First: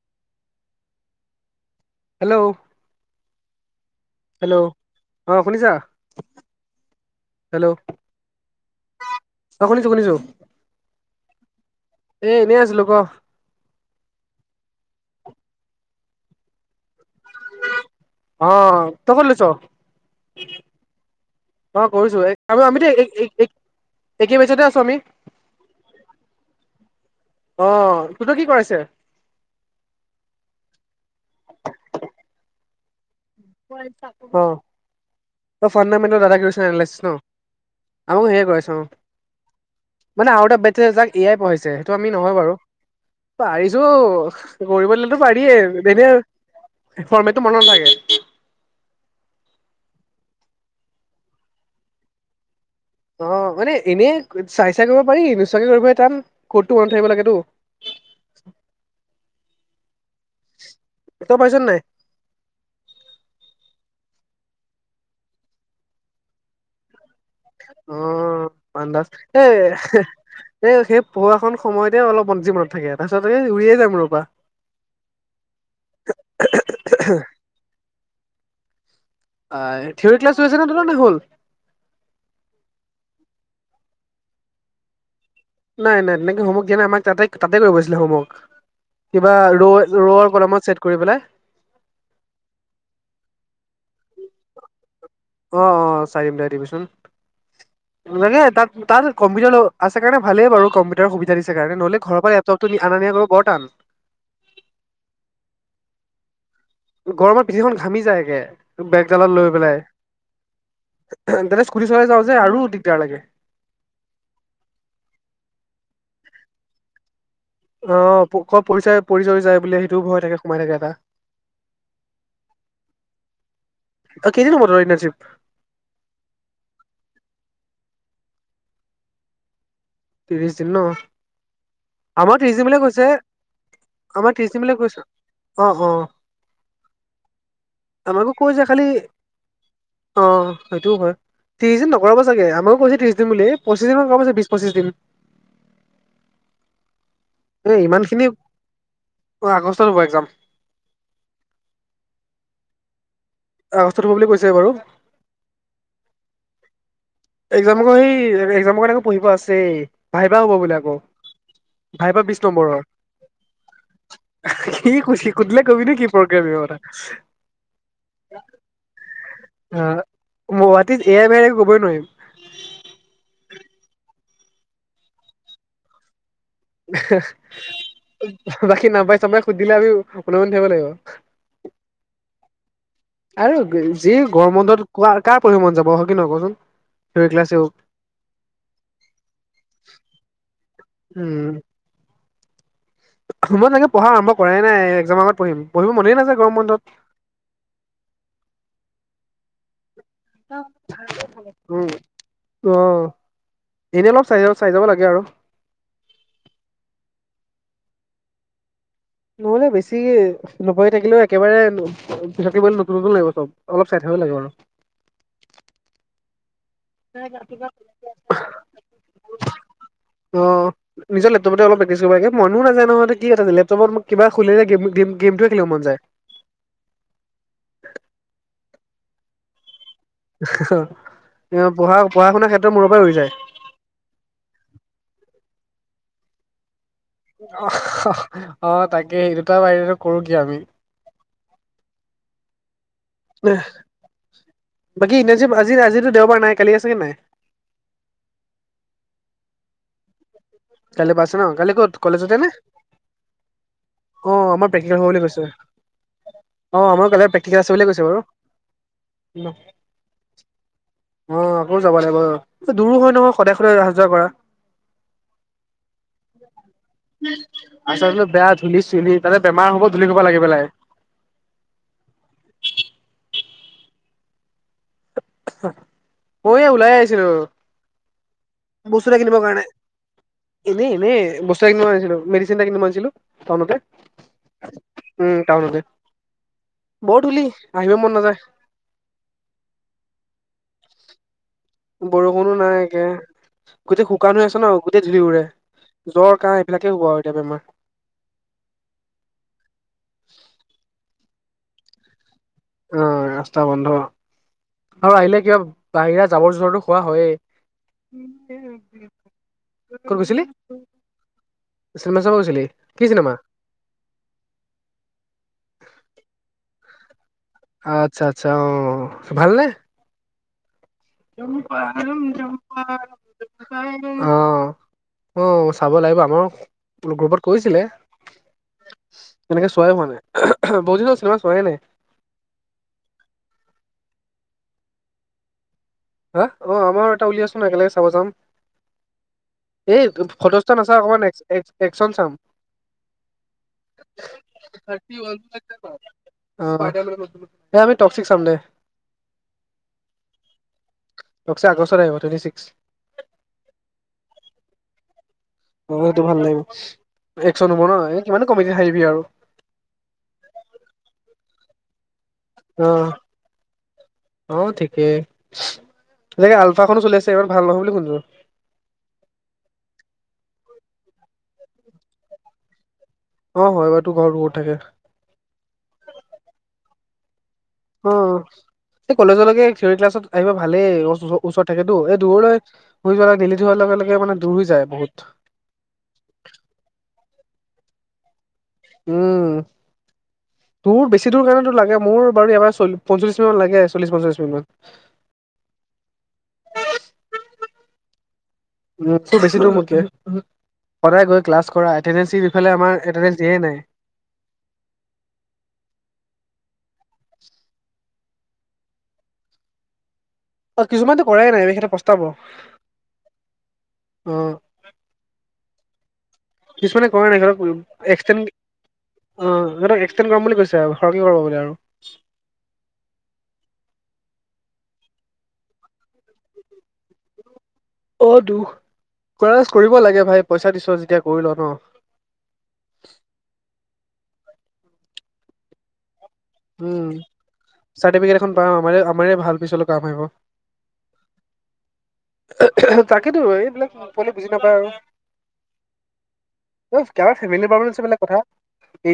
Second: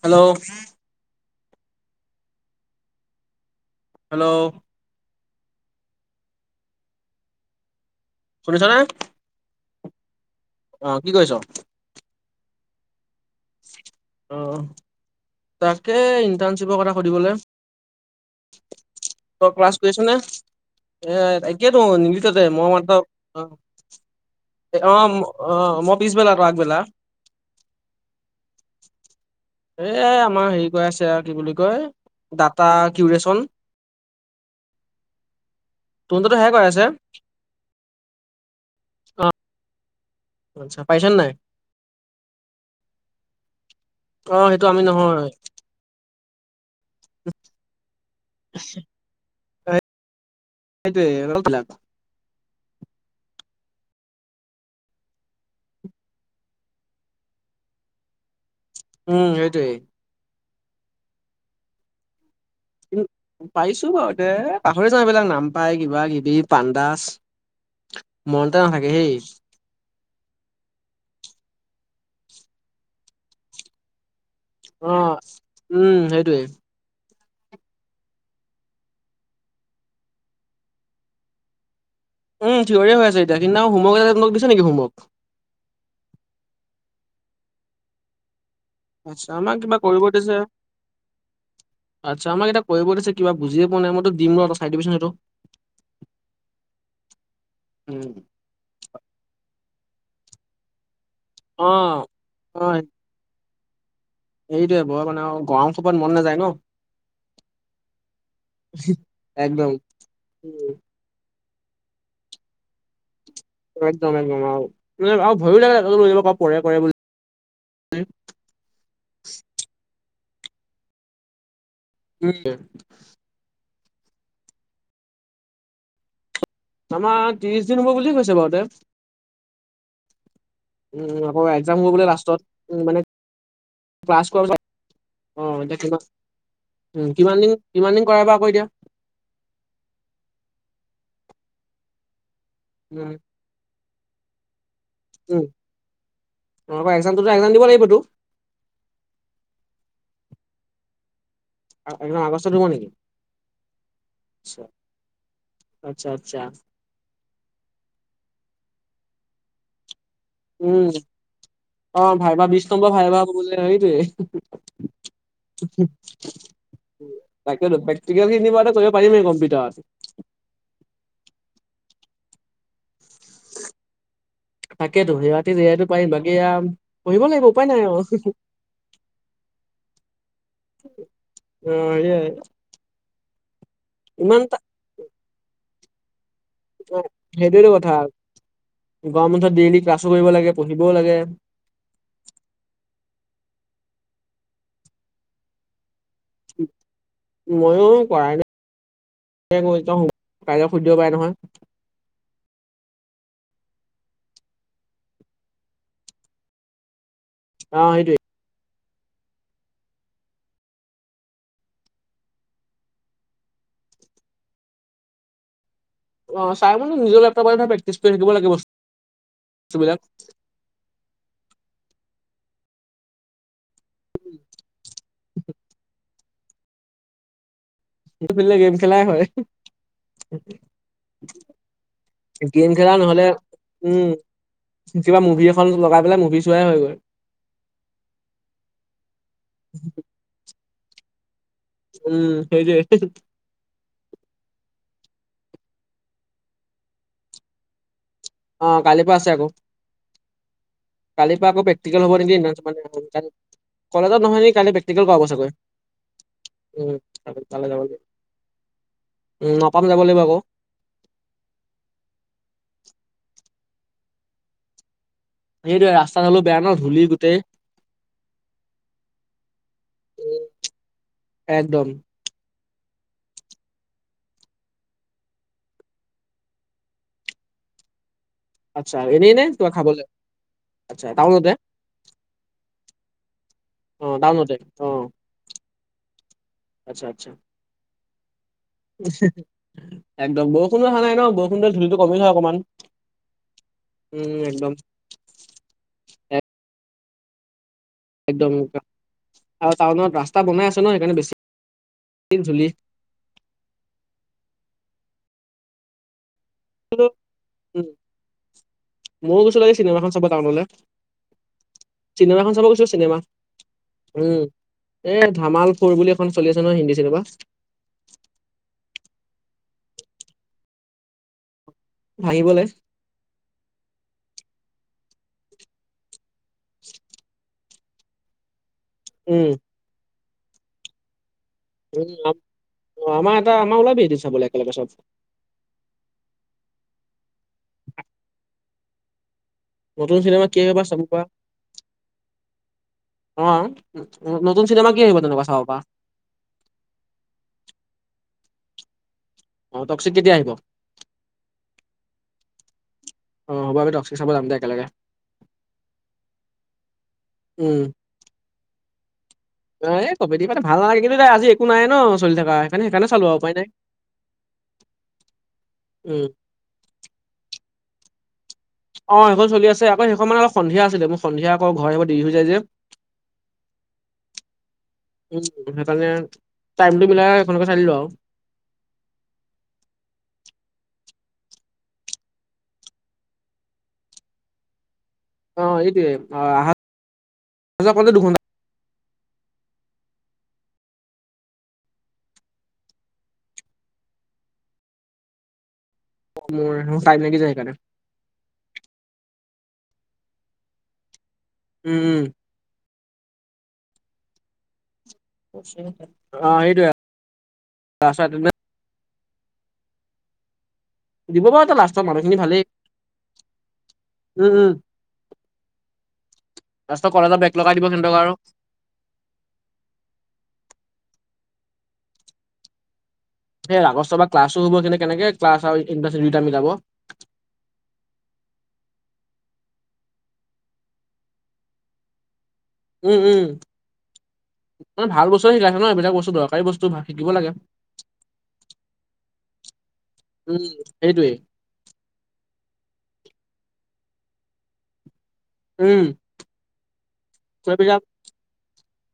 Hello. Hello hello অ শুনিছা hello শুনিছা নে? অঁ শুনিছো শুনিছো। অঁ কি কৰিছ। এ এনেই আছিলো ক অ তাকে ইণ্টাৰ্ণশ্বিপৰ কথা সুধিবলে অ ক'ত লৈছ তই ক্লাছ কৰিছনে এ ত অ তাকেইতো কৰিছো মিনিটতে মই ত অঁ দেখি পাইছে ত অঁ অঁ মই পিছবেলা তই আগবেলা অঁ তোৰতো কি কৰাইছে এই আমাৰ হেৰি কয় আছে আৰু কি বুলি কয় ডাটা কিউৰেচন অঁ ফাডামেণ্টেল দাতা ক্ৰিয়েচন তহঁতৰতো সেয়াই কৰাই এনিৰিয়াইলেচন আছে ন আৰু সেই কৰাইছোঁ। অঁ। মানে আৰু এটা বেট আছে যাক এয়াই পঢ়াইছে সেইটো আমি নহয় বাৰু অ' সেইটো পাৰিছো আমি কৰিব দিলেতো নহয় পাৰিয়ে এনে ফৰ্মেটো মনত নাথাকে আচ্ছা সেইটোৱেই অ মানে এনেই চাই চাই কৰিব পাৰি নোচোৱাকৈ কৰিবহে তান ক'ততো মনত থাকিব লাগেতো [unintelligible] উম সেইটোৱেই। ত পাইছ নাই পাৰিছো বাৰু এ পাহৰি যাওঁ এই বিলাক নাম পায় কিবা কিবি পাণ্ডাস অঁ পাণ্ডাস এ এই সেই পঢ়োৱাখন সময়তে অলপ যি মনত থাকে তাৰপিছত উৰিয়ে যায় মূৰৰ পৰা অঁ উম সেইটোৱেই। হ থিয়ৰী ক্লাছ হৈছে নে তোৰ হ'ল উম থিয়ৰি হৈ আছে এতিয়া সেইদিনাখন হোমৰ্ক তোক দিছে নে হোমৰ্ক নাই নাই তেনেকে হোমৱৰ্ক দিয়া নাই আমাক তাতে তাতে কৰিব দিছিলে হোমৱৰ্ক আচ্ছা কিবা আমাক ৰৌ কৰিব ৰৌৰ দিছে কলমত ছেট কৰি পেলাই আচ্ছা আমাক এতিয়া কৰিব দিছে কিবা বুজিয়ে পোৱা নাই মইতো অঁ অঁ চাই দিম দে দিবিচোন উম লাগে তাত তাত কম্পিটাৰতো আছে কাৰণে ভালেই বাৰু কম্পি টাৰ সুবিধা দিছে কাৰণে নহলে অ'। লেপটপটো আনা নিয়া কৰিব বৰ তান এইটোৱে বৰ মানে গৰমৰ কোবতে মন নাযায় ন গৰমত পিঠিখন ঘামি যায়গে বেগ দালত লৈ একদম। পেলাই উম তাতে স্কুটি চলাই যাওঁ যে আৰু দিগদাৰ লাগে। একদম একদম আৰু আৰু ভয়ো লাগে এনেকুৱা পৰে পৰে বুলি। অ ক পৰিচয় পৰিচয় যায় বোলে সেইটো ভয় থাকে সোমাই থাকে এটা। উম। অ কেইদিন হব তোৰ ইণ্টাৰ্ণশ্বিপ? আমাৰ ত্ৰিশ দিন হ'ব বুলিয়ে কৈছে বাৰু তাত ত্ৰিশ দিন ন উম আকৌ এক্সাম হ'ব বোলে লাষ্টত। আমাৰ ত্ৰিশ দিন বুলি উম মানে কৈছে ক্লাছ আমাৰ কৰা পিছত ত্ৰিশদিন বুলি কৈছে অ' এতিয়া অঁ অঁ। কিমান উম কিমান দিন কিমান দিন কৰাবা কৈ দিয়া। অঁ সেইটোও হয় ত্ৰিশ দিন নকৰাব চাগে আমাৰও কৈছে উম ত্ৰিশ দিন বুলি। পচিচিং কাম আছে বিশ পঁচিশ দিন। উম। অঁ এক একজামতোত একজাম দি এ ইমান খিনিত অ আগষ্টত হ'ব একজাম। এ একজাম আগষ্টত হব নেকি? আগষ্টত হব বুলি কৈছে আচ্ছা বাৰু। আচ্ছা আচ্ছা। একজাম'ক সেই একজামৰ কাৰনে আকৌ পঢ়িব আছেই, ভাইবা হ'ব বোলে উম আকৌ। অ ভাইবা বিশ নম্বৰৰ, নম্বৰ ভাইবা হ'ব বোলে সেইটোৱে কি কৈছি সুধিলে কবি নেকি প্ৰগ্ৰেম এটা। উ। [unintelligible] তাকেতো প্ৰেক্টিকেল কিনিবা এটা কৰিব পাৰিমে কম আ গুৱাহাটীত এয়ামে কবই নোৱাৰিম। থাকেতো সিহঁতি যিহেতো পাৰিম বাকী এয়া এহে পঢ়িব লাগিব উপায় নাই আৰু অ হে বাকী নাপাই-চাবাই সুধিলে আমি উলমনি থাকিব লাগিব। অ সেয়াই। আৰু যি ইমান গৰম বন্ধত কোৱা কাৰ পঢ়িব মন যাব হয় কি নহয় কচোন? থিয়ৰী ক্লাছ সেইটোয়েটো কথা, গৰম বন্ধত ডেইলি ক্লাছো কৰিব লাগে, পঢ়িবও লাগে। হ মই চাগে পঢ়া আৰম্ভ কৰাই নাই, একজাম আগত পঢ়িম, পঢ়িব মনেই নাযায় গৰম বন্ধত। ময়ো কৰাই নাই কক [inaudible] সুধিব পাৰে নহয়। উম অ এনেই অলপ চাইযাও চাই যাব লাগে আৰু। অ সেইটোৱে। নহলে বেছি নপঢ়ি থাকিলেও একেবাৰে থাকিবলে নতুন নতুন লাগিব চব অলপ চাই থাকিব লাগে আৰু। অ চাই মানে নিজৰ লেপটপত প্ৰেক্টিছ কৰি থাকিব লাগিব বস্তুবিলাক। অ', নিজৰ লেপটপতে অলপ প্ৰেক্টিছ কৰিব লাগে, মনো নাজায় নহয় কি এটা লে টবত মোক কিবা খুলিলে গেম - গেম - গেমটো খেলিবলৈ মন যায়। হে ফুলে গেম খেলাই হয় হিহি। এ হহ পঢ়া - পঢ়া - শুনাৰ গেম ক্ষেত্ৰত খেলা মূৰৰ পৰা ৰৈ নহ'লে যায়। উম, কিবা মুভি এখন লগাই পেলাই মুভি চোৱাই হৈ গৈ। অহ অ তাকে সেই দুটাৰ বাহিত কৰো কি আমি? উম সেইতোযে হে বেহ বাকী ইন্টানচিপ আজি-আজিতো দেওবাৰ নাই কালি আছে কি নাই? অ কালিৰ পৰা আছে আকৌ। কাইলৈ পা আছে কালিৰ পৰা ন' আকৌ কালি ক'ত প্ৰেক্টিকেল হ'ব কলেজতে নেকি নে? [inaudible] কলেজত অ নহয় নি আমাৰ কাইলে হ'ব প্ৰেক্টিকেল বুলি কৰাব কৈছে চাগৈ? অ আমাৰ কাইলৈ উম প্ৰেক্টিকেল তালৈ আছে যাব বুলিয়ে লাগিব, কৈছে বাৰু উম নাপাম যাব লাগিব আকৌ। অ আকৌ যাব লাগিব, দূৰো হয় নহয় সদায় সদায় অহা - যোৱা কৰা। সেইটোৱে ৰাছ আচাতোত বেয়া ধূলি-চুলি তাতে বেমাৰ হ'ব ধূলি সোপা লাগি পেলাই। একদম। ময়ো ওলাই আহিছিলো। আচ্ছা, এনে নে কিবা খাবলে? এনেই-এনেই বস্তু এটা কিনিব আছিলো। মেডিচিন এটা কিনিব আহিছিলো টাউনতে। অ টাউনতে অ উম' টাউনতে, আচ্ছা বৰ আচ্ছা ধূলি আহিবই মন নাযায়। একদম বৰষুণো অহা নাই ন বৰ বৰষুণো নাই একে, গোটেই শুকান উম হৈ আছ একদম ন গো এতিয়া ধূলি উৰে, জ্বৰ, কাহ এইবিলাকে হ'ব আৰু এতিয়া বেমাৰ। একদম আৰু টাউনত ৰাস্তা বনাই আছে ন, সেইকাৰণে বেছি ধূলি অ, ৰাস্তা বন্ধ আৰু আহিলে কিবা বাহিৰা জাবৰ-জোথৰ খোৱা হয়েই, উম ময়ো গৈছিলো আজি চিনেমাখন ক'ত চাব গৈছিলি? টাউনলৈ চিনেমা চাব গৈছিলি? কি চিনেমা? উম, এ ধামাল ফ'ৰ বুলি এখন চলি আছে নহয় হিন্দী চিনেমা। আচ্ছা-আচ্ছা অ, ভাল নে? জম্পানম হাঁহিবলে জম্পানম [unintelligible] অ-অ, চাব লাগিব, আমাৰ গ্ৰুপত কৈছিলে। উম, এনেকে চোৱাই হোৱা নাই। বহু দিন হ'ল চিনেমা চোৱা হোৱাই নাই। উম' আমাৰ এটা আমাৰ ওলাবি এদিন চাবলে, একেলগে চব। হা অ, আমাৰ এটা উলিয়াচোন একেলগে চাব যাম। এই নতুন চিনেমা কি ফটোৱা-ছটোৱা আহিব চাব নাচাওঁ, পৰা অকল এক্সন চাম। অ, নতুন চিনেমা কি আহিব তেনেকুৱা চাব পৰা? অ, এই আমি টক্সিক চাম দে। অ, টক্সিক কেতিয়া আহিব? টক্সিক আগষ্ট আহিব, টুৱেটি ছিক্স। অ' হ'ব আমি টক্সিক চাব যাম দে একেলগে। অ, সেইটো ভাল লাগিব। একচন হ'ব ন, এই কিমাননো কমিডিত হাহিবি আৰু। এ এই কমেডি মানে ভাল নালাগে। কিন্তু এতিয়া আজি একো নাই ন চলি থকা। অ সেইকাৰণে-সেইকাৰণে চালো আৰু উপায় নাই। অ' ঠিকেই, উম, যেনেকে আলফা খনো চলি আছে, ইমান ভাল নহ'ব বুলি শুনিছো। অ, সেইখন চলি আছে, আকৌ সেইখন মানে অলপ সন্ধিয়া আছিলে, মোৰ সন্ধিয়া আকৌ ঘৰ আহিব দেৰি হৈ যায় যে। অ' হয় বাৰু, তোৰ ঘৰ বহুত থাকে। উম' সেইকাৰণে টাইমটো মিলাই সেইখনকে চাই দিলো আৰু অ'এই কলেজলৈকে থিয়ৰি ক্লাছত আহিব ভালেই, ওচৰত থাকেতো এই দূৰলৈ হৈ যোৱা আৰু দিলিত হোৱাৰ লগে-লগে মানে দূৰ হৈ যায় বহুত। অ, এইটোয়ে অ, প দুঘণ্টা উম' তোৰ বেছি দূৰ কাৰণেতো লাগে, মোৰ বাৰু ইয়াৰ পৰা পঞ্চল্লিছ মিনিট লাগে, চল্লিছ পঞ্চলিছ মিনিট মান। মোৰ টাইম লাগি যায় সেইকাৰণে। উম' মোতকে বেছি দূৰ তোমাৰকে, সদায় গৈ ক্লাছ কৰা, উম, উম, এতেন্দেছি আমাৰ ইফালে এতেন্দেছ দিয়াই নাই। অ, সেইটোৱে আৰু [unintelligible] অ, কিছুমানতো দিব কৰাই বাৰু নাই, ত সিহঁতে লাষ্টৰ প্ৰস্তাব। অ' মানুহখিনি ভালেই। উম উম কিছুমানে লাষ্টৰ কৰা কলেজৰ নাই। বেগ ধৰক লগাই দিব সিহঁতক আৰু এক্সে অ, সিহঁতক এক্সটেণ্ড কৰাম বুলি কৈছে আৰু খৰকে কৰাব বোলে আৰু। এ আগষ্টৰ পৰা ক্লাছো হ'ব, সি নো কেনেকে ক্লাছ আৰু ইনভাৰ্চিতি দুয়োটা মিলাব। অ, দুখ তই কৰিব লাগে, ভাই পইচা দিছ যেতিয়া কৰি ল ন। উম-উম মানে ভাল বস্তুৱে শিকাইছে ন, এইবিলাক বস্তু দৰকাৰী বস্তু উম শিকিব লাগে। চাৰ্টিফিকেট এখন পাম, আমাৰে-আমাৰে ভাল, পিছলৈ কাম আহিব। উম' সেইটোৱেই। তাকেতো এইবিলাক পোৱালিয়ে বুজি নাপায় আৰু। উম' তাৰ ফেমেলি সেইবিলাক প্ৰব্লেমছে বেলেগ কথা,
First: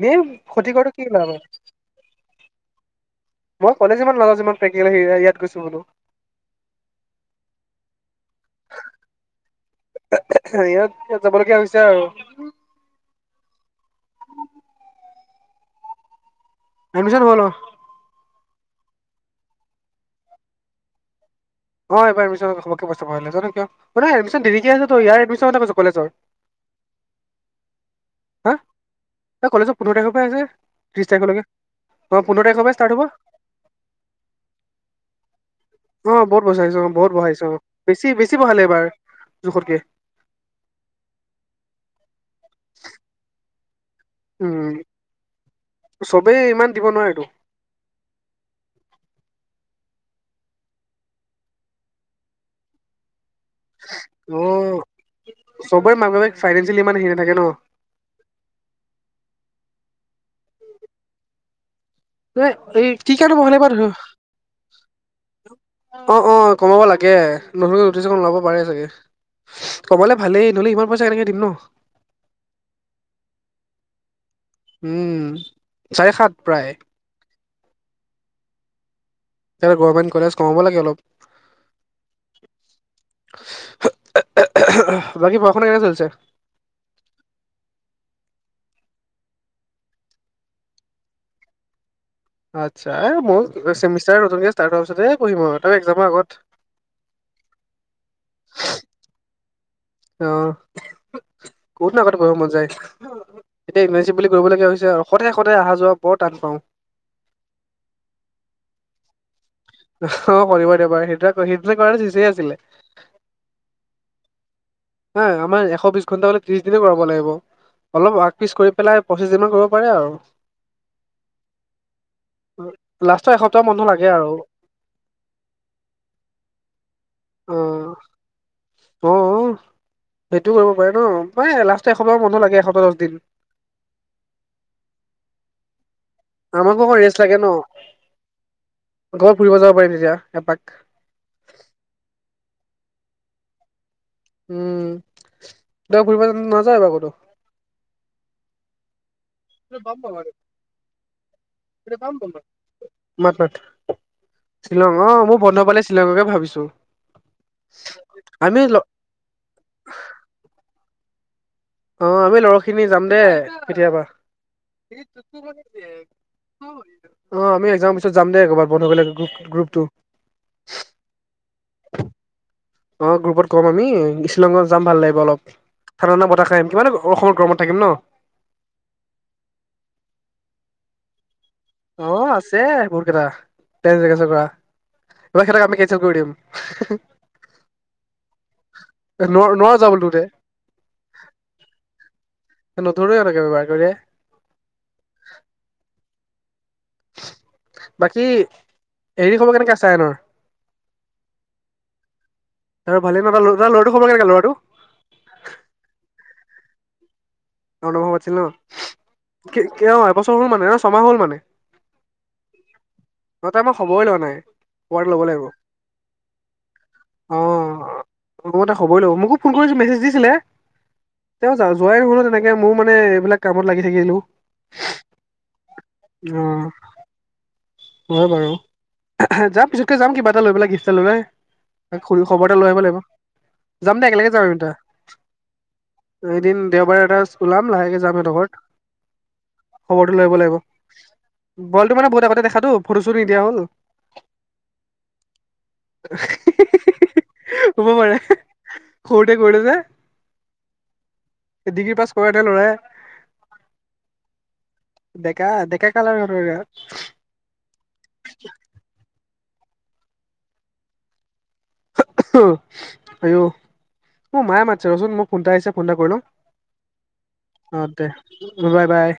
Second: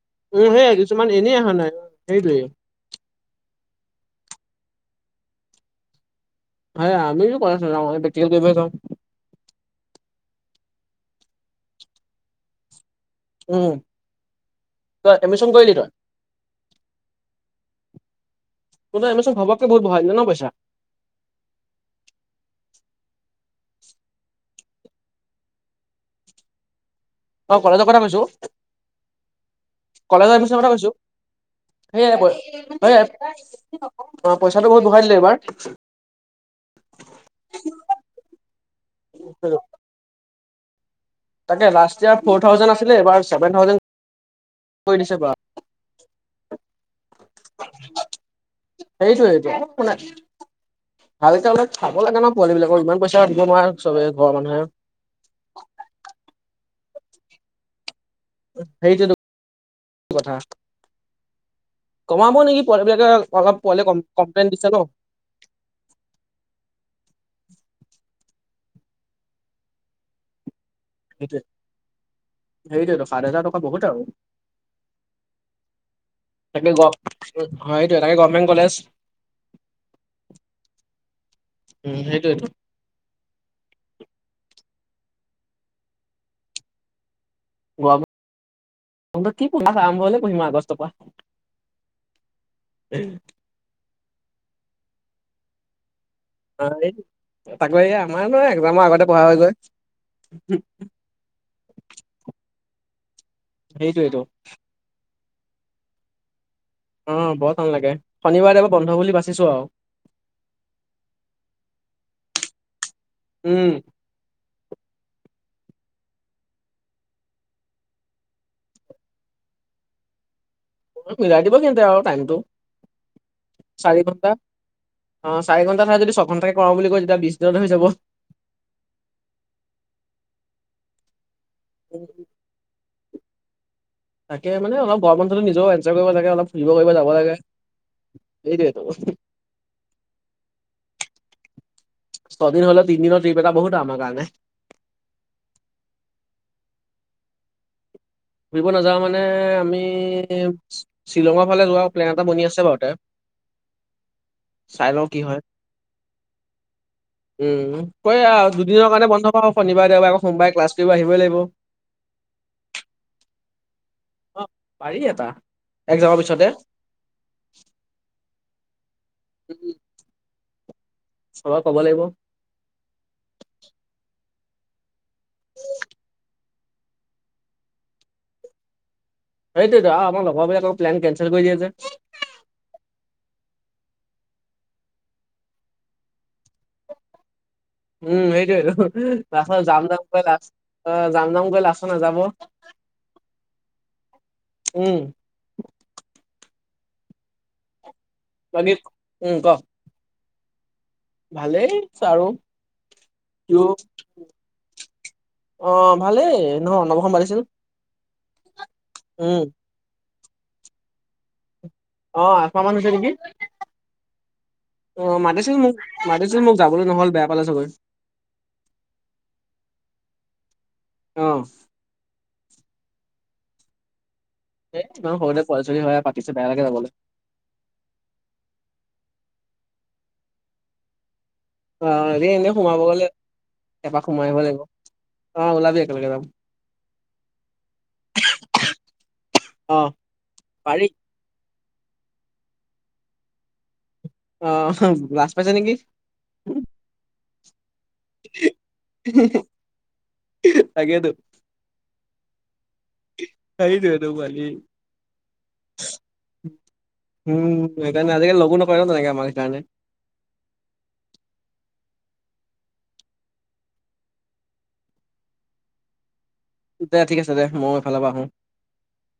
এনেই খতি কৰাটো কি লাভ। সেইটোৱেই। [unintelligible] মোৰ কলেজ যিমান, ল'ৰা যিমান প্ৰেক্টিকেল আহি ইয়াত কইছো বোলো। সে আমিও কলেজ নাযাওঁ, প্ৰেক্টিকেল কৰিবলে সে যাওঁ। এহ এহ এহ ইহত যাব লগীয়া হৈছে আৰু। উমঁ তই এডমিশ্যন কৰিলি তই? এডমিছন হৈ ল' তহঁতৰ এডমিশ্যন ভবাত কে বহুত বঢ়াই দিলে ন পইচা। অ এইবাৰ এডমিচণ [inaudible] ন কিয় এমিন দি আছে ইয়াৰ এডমিছন কলেজৰ অ কলেজৰ কথা কৈছোঁ? হা! এই কলেজত পোন্ধৰ তাৰিখৰ পৰা আছে এডমিশ্যনৰ কথা কৈছো ত্ৰিশ তাৰিখলৈকে। অ সেয়াই প পোন্ধৰ তাৰিখৰ পৰা ষ্টাৰ্ট সেয়াই, হ'ব অ পইচাটো ঘহুত বহাই দিলে এইবাৰ। অ বহুত বচাইছোঁ অ বহুত বহাইছো অ, বেছি বেছি বহালে এইবাৰ জোখতকে? তাকে লাষ্ট ইয়েৰ ফৰ থাউজেণ্ড আছিল এইবাৰ চেভেন থাউজেণ্ড উমঁ। কৈ দিছো বা চবেই ইমান দিব নোৱাৰেটো? সেইটোৱেইটো শুনা ভালকে অলপ খাব লাগে ন, পোৱালিবিলাকৰ ইমান পইচা দিব নোৱাৰে। চবে ঘৰৰ মানুহে অঁ চবৰে মাক - বাপেক ফাইনেন্সিয়েলি ইমান হেৰি নাথাকে ন? সেইটোতো কথা। কমাব নেকি এই কি পোৱালবিলাকক কাৰণে অলপ, বঢ়ালে এইবাৰ পোৱালি কম কমপ্লেইন দিছে ন? অঁ অঁ কমাব লাগে, নতুনকৈ নটিছ এখন ওলাব পাৰে চাগে? ইছ কবলে ভালেই নহ'লে ইমান পইচা কেনেকৈ দিম ন? সেইটোৱেইটো সাত হাজাৰ টকা বহুত আৰু। উমঁ, চাৰে সাত প্ৰায়। উম হয়টো, তাকে গভমেণ্ট কলেজ। তাকে গভমেণ্ট কলেজ কমাব লাগে অলপ? উম সেইটোৱেটো চু হ অ অ অহ বাকী পঢ়া শুনা কেনে চলিছে? গৰম বন্ধত কি পঢ়িম আৰম্ভ হ'লে পঢ়িম আগষ্টৰ পৰা। আচ্ছা, এ মইও চেমিষ্টাৰ নতুনকে ষ্টাত হোৱাৰ পিছত এ পঢ়িম আৰু ত একজামৰ আগত অঁ এই তাকে এই আমাৰ নো একজামৰ আগতে পঢ়া হয় যে? অঁ, ক'তনো আগতে পঢ়িব মন যায় এতিয়া ইণ্টাৰ্ণচিপ সেইটোৱেটো বুলি কৰিব লগীয়া হৈছে আৰু। সদায় সদায় অহা যোৱা বৰ টান পাওঁ। অঁ বৰ টান লাগে। শনিবাৰে- দেওবাৰে বন্ধ বুলি বাচিছো আৰু। অঁহ শনিবাৰে- দেওবাৰে সেইদুটা সেইদিনা কৰা হ'লে চিচেই আছিলে। উমঁ। এ আমাৰ এশ বিশ ঘণ্টা মানে ত্ৰিশ দিনে কৰাব লাগিব। অলপ আগ পিচ কৰি পেলাই পঁচিশ দিন মান কৰিব পাৰে আৰু। উম মিলাই দিব কিন্তু আৰু টাইমটো। লাষ্টৰ এসপ্তাহ ম চাৰি ঘণ্টা, অঁ চাৰি ঘণ্টা ঠাইত যদি ছঘন্টাকে কৰাওঁ বুলি কয় যেতিয়া বিশ দিনতে হৈ যাব। অঁ সেইটো কৰিব পাৰে ন, মানে লাষ্টৰ এসপ্তাহ মান বন্ধ লাগে এসপ্তাহ দচদিন। তাকে মান অলপ গৰম বন্ধটো নিজও এঞ্জয় কৰিব লাগে অলপ। ফুৰিব আমাকো কৰিব অকণ যাব ৰেষ্ট লাগে, ন সেইটোৱেইটো। ঘৰত ফুৰিব যাব পাৰিম তেতিয়া এপাক। ছয়দিন হ'লেও তিনিদিনৰ ট্ৰিপ এটা বহুত আমাৰ কাৰণে। উমঁ তই ঘুৰিব নাযায় এবাৰ কতো? ফুৰিব নাযাওঁ মা নে আমি শ্বি শ্বিলঙৰ ফালে যোৱা প্লেন এটা বনি আছে বাৰুতে। মাত মাত। চাই শ্বিলং লওঁ অঁ কি মোৰ হয়। বন্ধ পালে শ্বিলঙকে ভাবিছোঁ। উম, কৈ আ দুদিনৰ কাৰনে বন্ধ পাব শনিবাৰ- দেওবাৰে আকৌ সোমবাৰে ক্লাছ কৰিব আহিবই লাগিব। অ আমি ল'ৰাখিনি যাম দে কেতিয়াবা অ পাৰি এটা একজামৰ পিছতে অ আমি একজাম পিছত যাম দে কবাত বন্ধ পালে গ্ৰুপ উম, গ্ৰুপটো চবক ক'ব লাগিব। অঁ গ্ৰুপত ক'ম আমি, শ্বিলঙত যাম ভাল লাগিব অলপ। ঠাণ্ডা - ঠাণ্ডা বতাহ খাই আহিম। কিমান আকৌ অসমৰ গৰমত থাকিম ন? সেইটোৱেইটো আমাৰ লগৰ বোৰে আকৌ প্লেন কেনচেল কৰি দিয়ে যে। অ আছে বহুতকেইটা টেন জেগেচন কৰা ত হেঁতক আমি কেনচেল কৰি দিম। উম সেইটোৱেইটো, নোৱাৰ তাছত নোৱাৰ যাম যাব যাম কৈ তোহঁতে লাষ্ট- অ যাম যাম কৈ লাষ্টত নাযাব। সৰুৱে থাকে অ বাৰ কৰিলে উম বাকী উম এৰি ক খবৰ কেনেকা চাইনৰ ভালেই আৰু তাৰ ভালেই ন ত কিয় তাৰ ল'ৰাটো খবৰ কেনেকা ল'ৰাটো অ ভালেই ন অন্নপ্ৰশন পাতিছিল অন্নপ্ৰশন পাতিছিল ন উম কি অ এবছৰ হ'ল মানে অ ছমাহ হ'ল মানে অ আঠ মাহ মান হৈছে নেকি তহঁতে মই খবই লোৱা নাই অ খবৰটো ল'ব লাগিব মাতিছিল মোক মাতিছিল মোক যাবলৈ নহ'ল বেয়া পালে চাগৈ অ তা খবই লব মোকো ফোন কৰিছিলে মেছেজ দিছিলে অ তেওঁ যা যোৱাই হোৱাই নহল ন তেনে কে মও মানে এইবিলাক কামত লাগি থাকিলো এ ইমান সৰুতে পোৱলি ছোৱালী হয় আও পাতিছে অ বেয়া লাগে যাবলে হয় বাৰু যাম পিছতকে যাম কিবা এটা লৈ পেলাই গিফ্ট এটা লৈ পেলাই অ খ এ খবৰ এনে এটা লৈ সোমাব আহিব লাগিব গলে যাম এপাক দে সোমাই একেলগে আহিব যাম আমি লাগিব দুটা অ ওলাবি একেলগে যাম অ এদিন দেওবাৰে এটা ওলাম লাহেকে যাম সিহঁতৰ ঘৰত অ খবৰতো লৈ আহিব লাগিব পাৰি বলটো মানে বহুত আগতে দেখাতো ফটো চতো নিদিয়া হ'ল অ হ লাজ পাইছে নেকি হি হব পাৰে সৰুতে কৰিলে যে হি তাকেতো ডিগ্ৰী পাছ কৰা এটা ল'ৰাই সেইটো সেইটো পোৱালি ডেকা ডেকা কালৰ ল'ৰা উম সেইকাৰণে আজিকালি লগো নকৰে ন তেনেকে আমাক সেইকাৰণে হো ওহো হয় উ মোক মায়ে মাতিছে ৰচোন মোক ফোন এটা আহিছে ফোন এটা কৰি লও দে ঠিক আছে দে মই অ এইফালৰ দে পৰা আহো বাই বাই।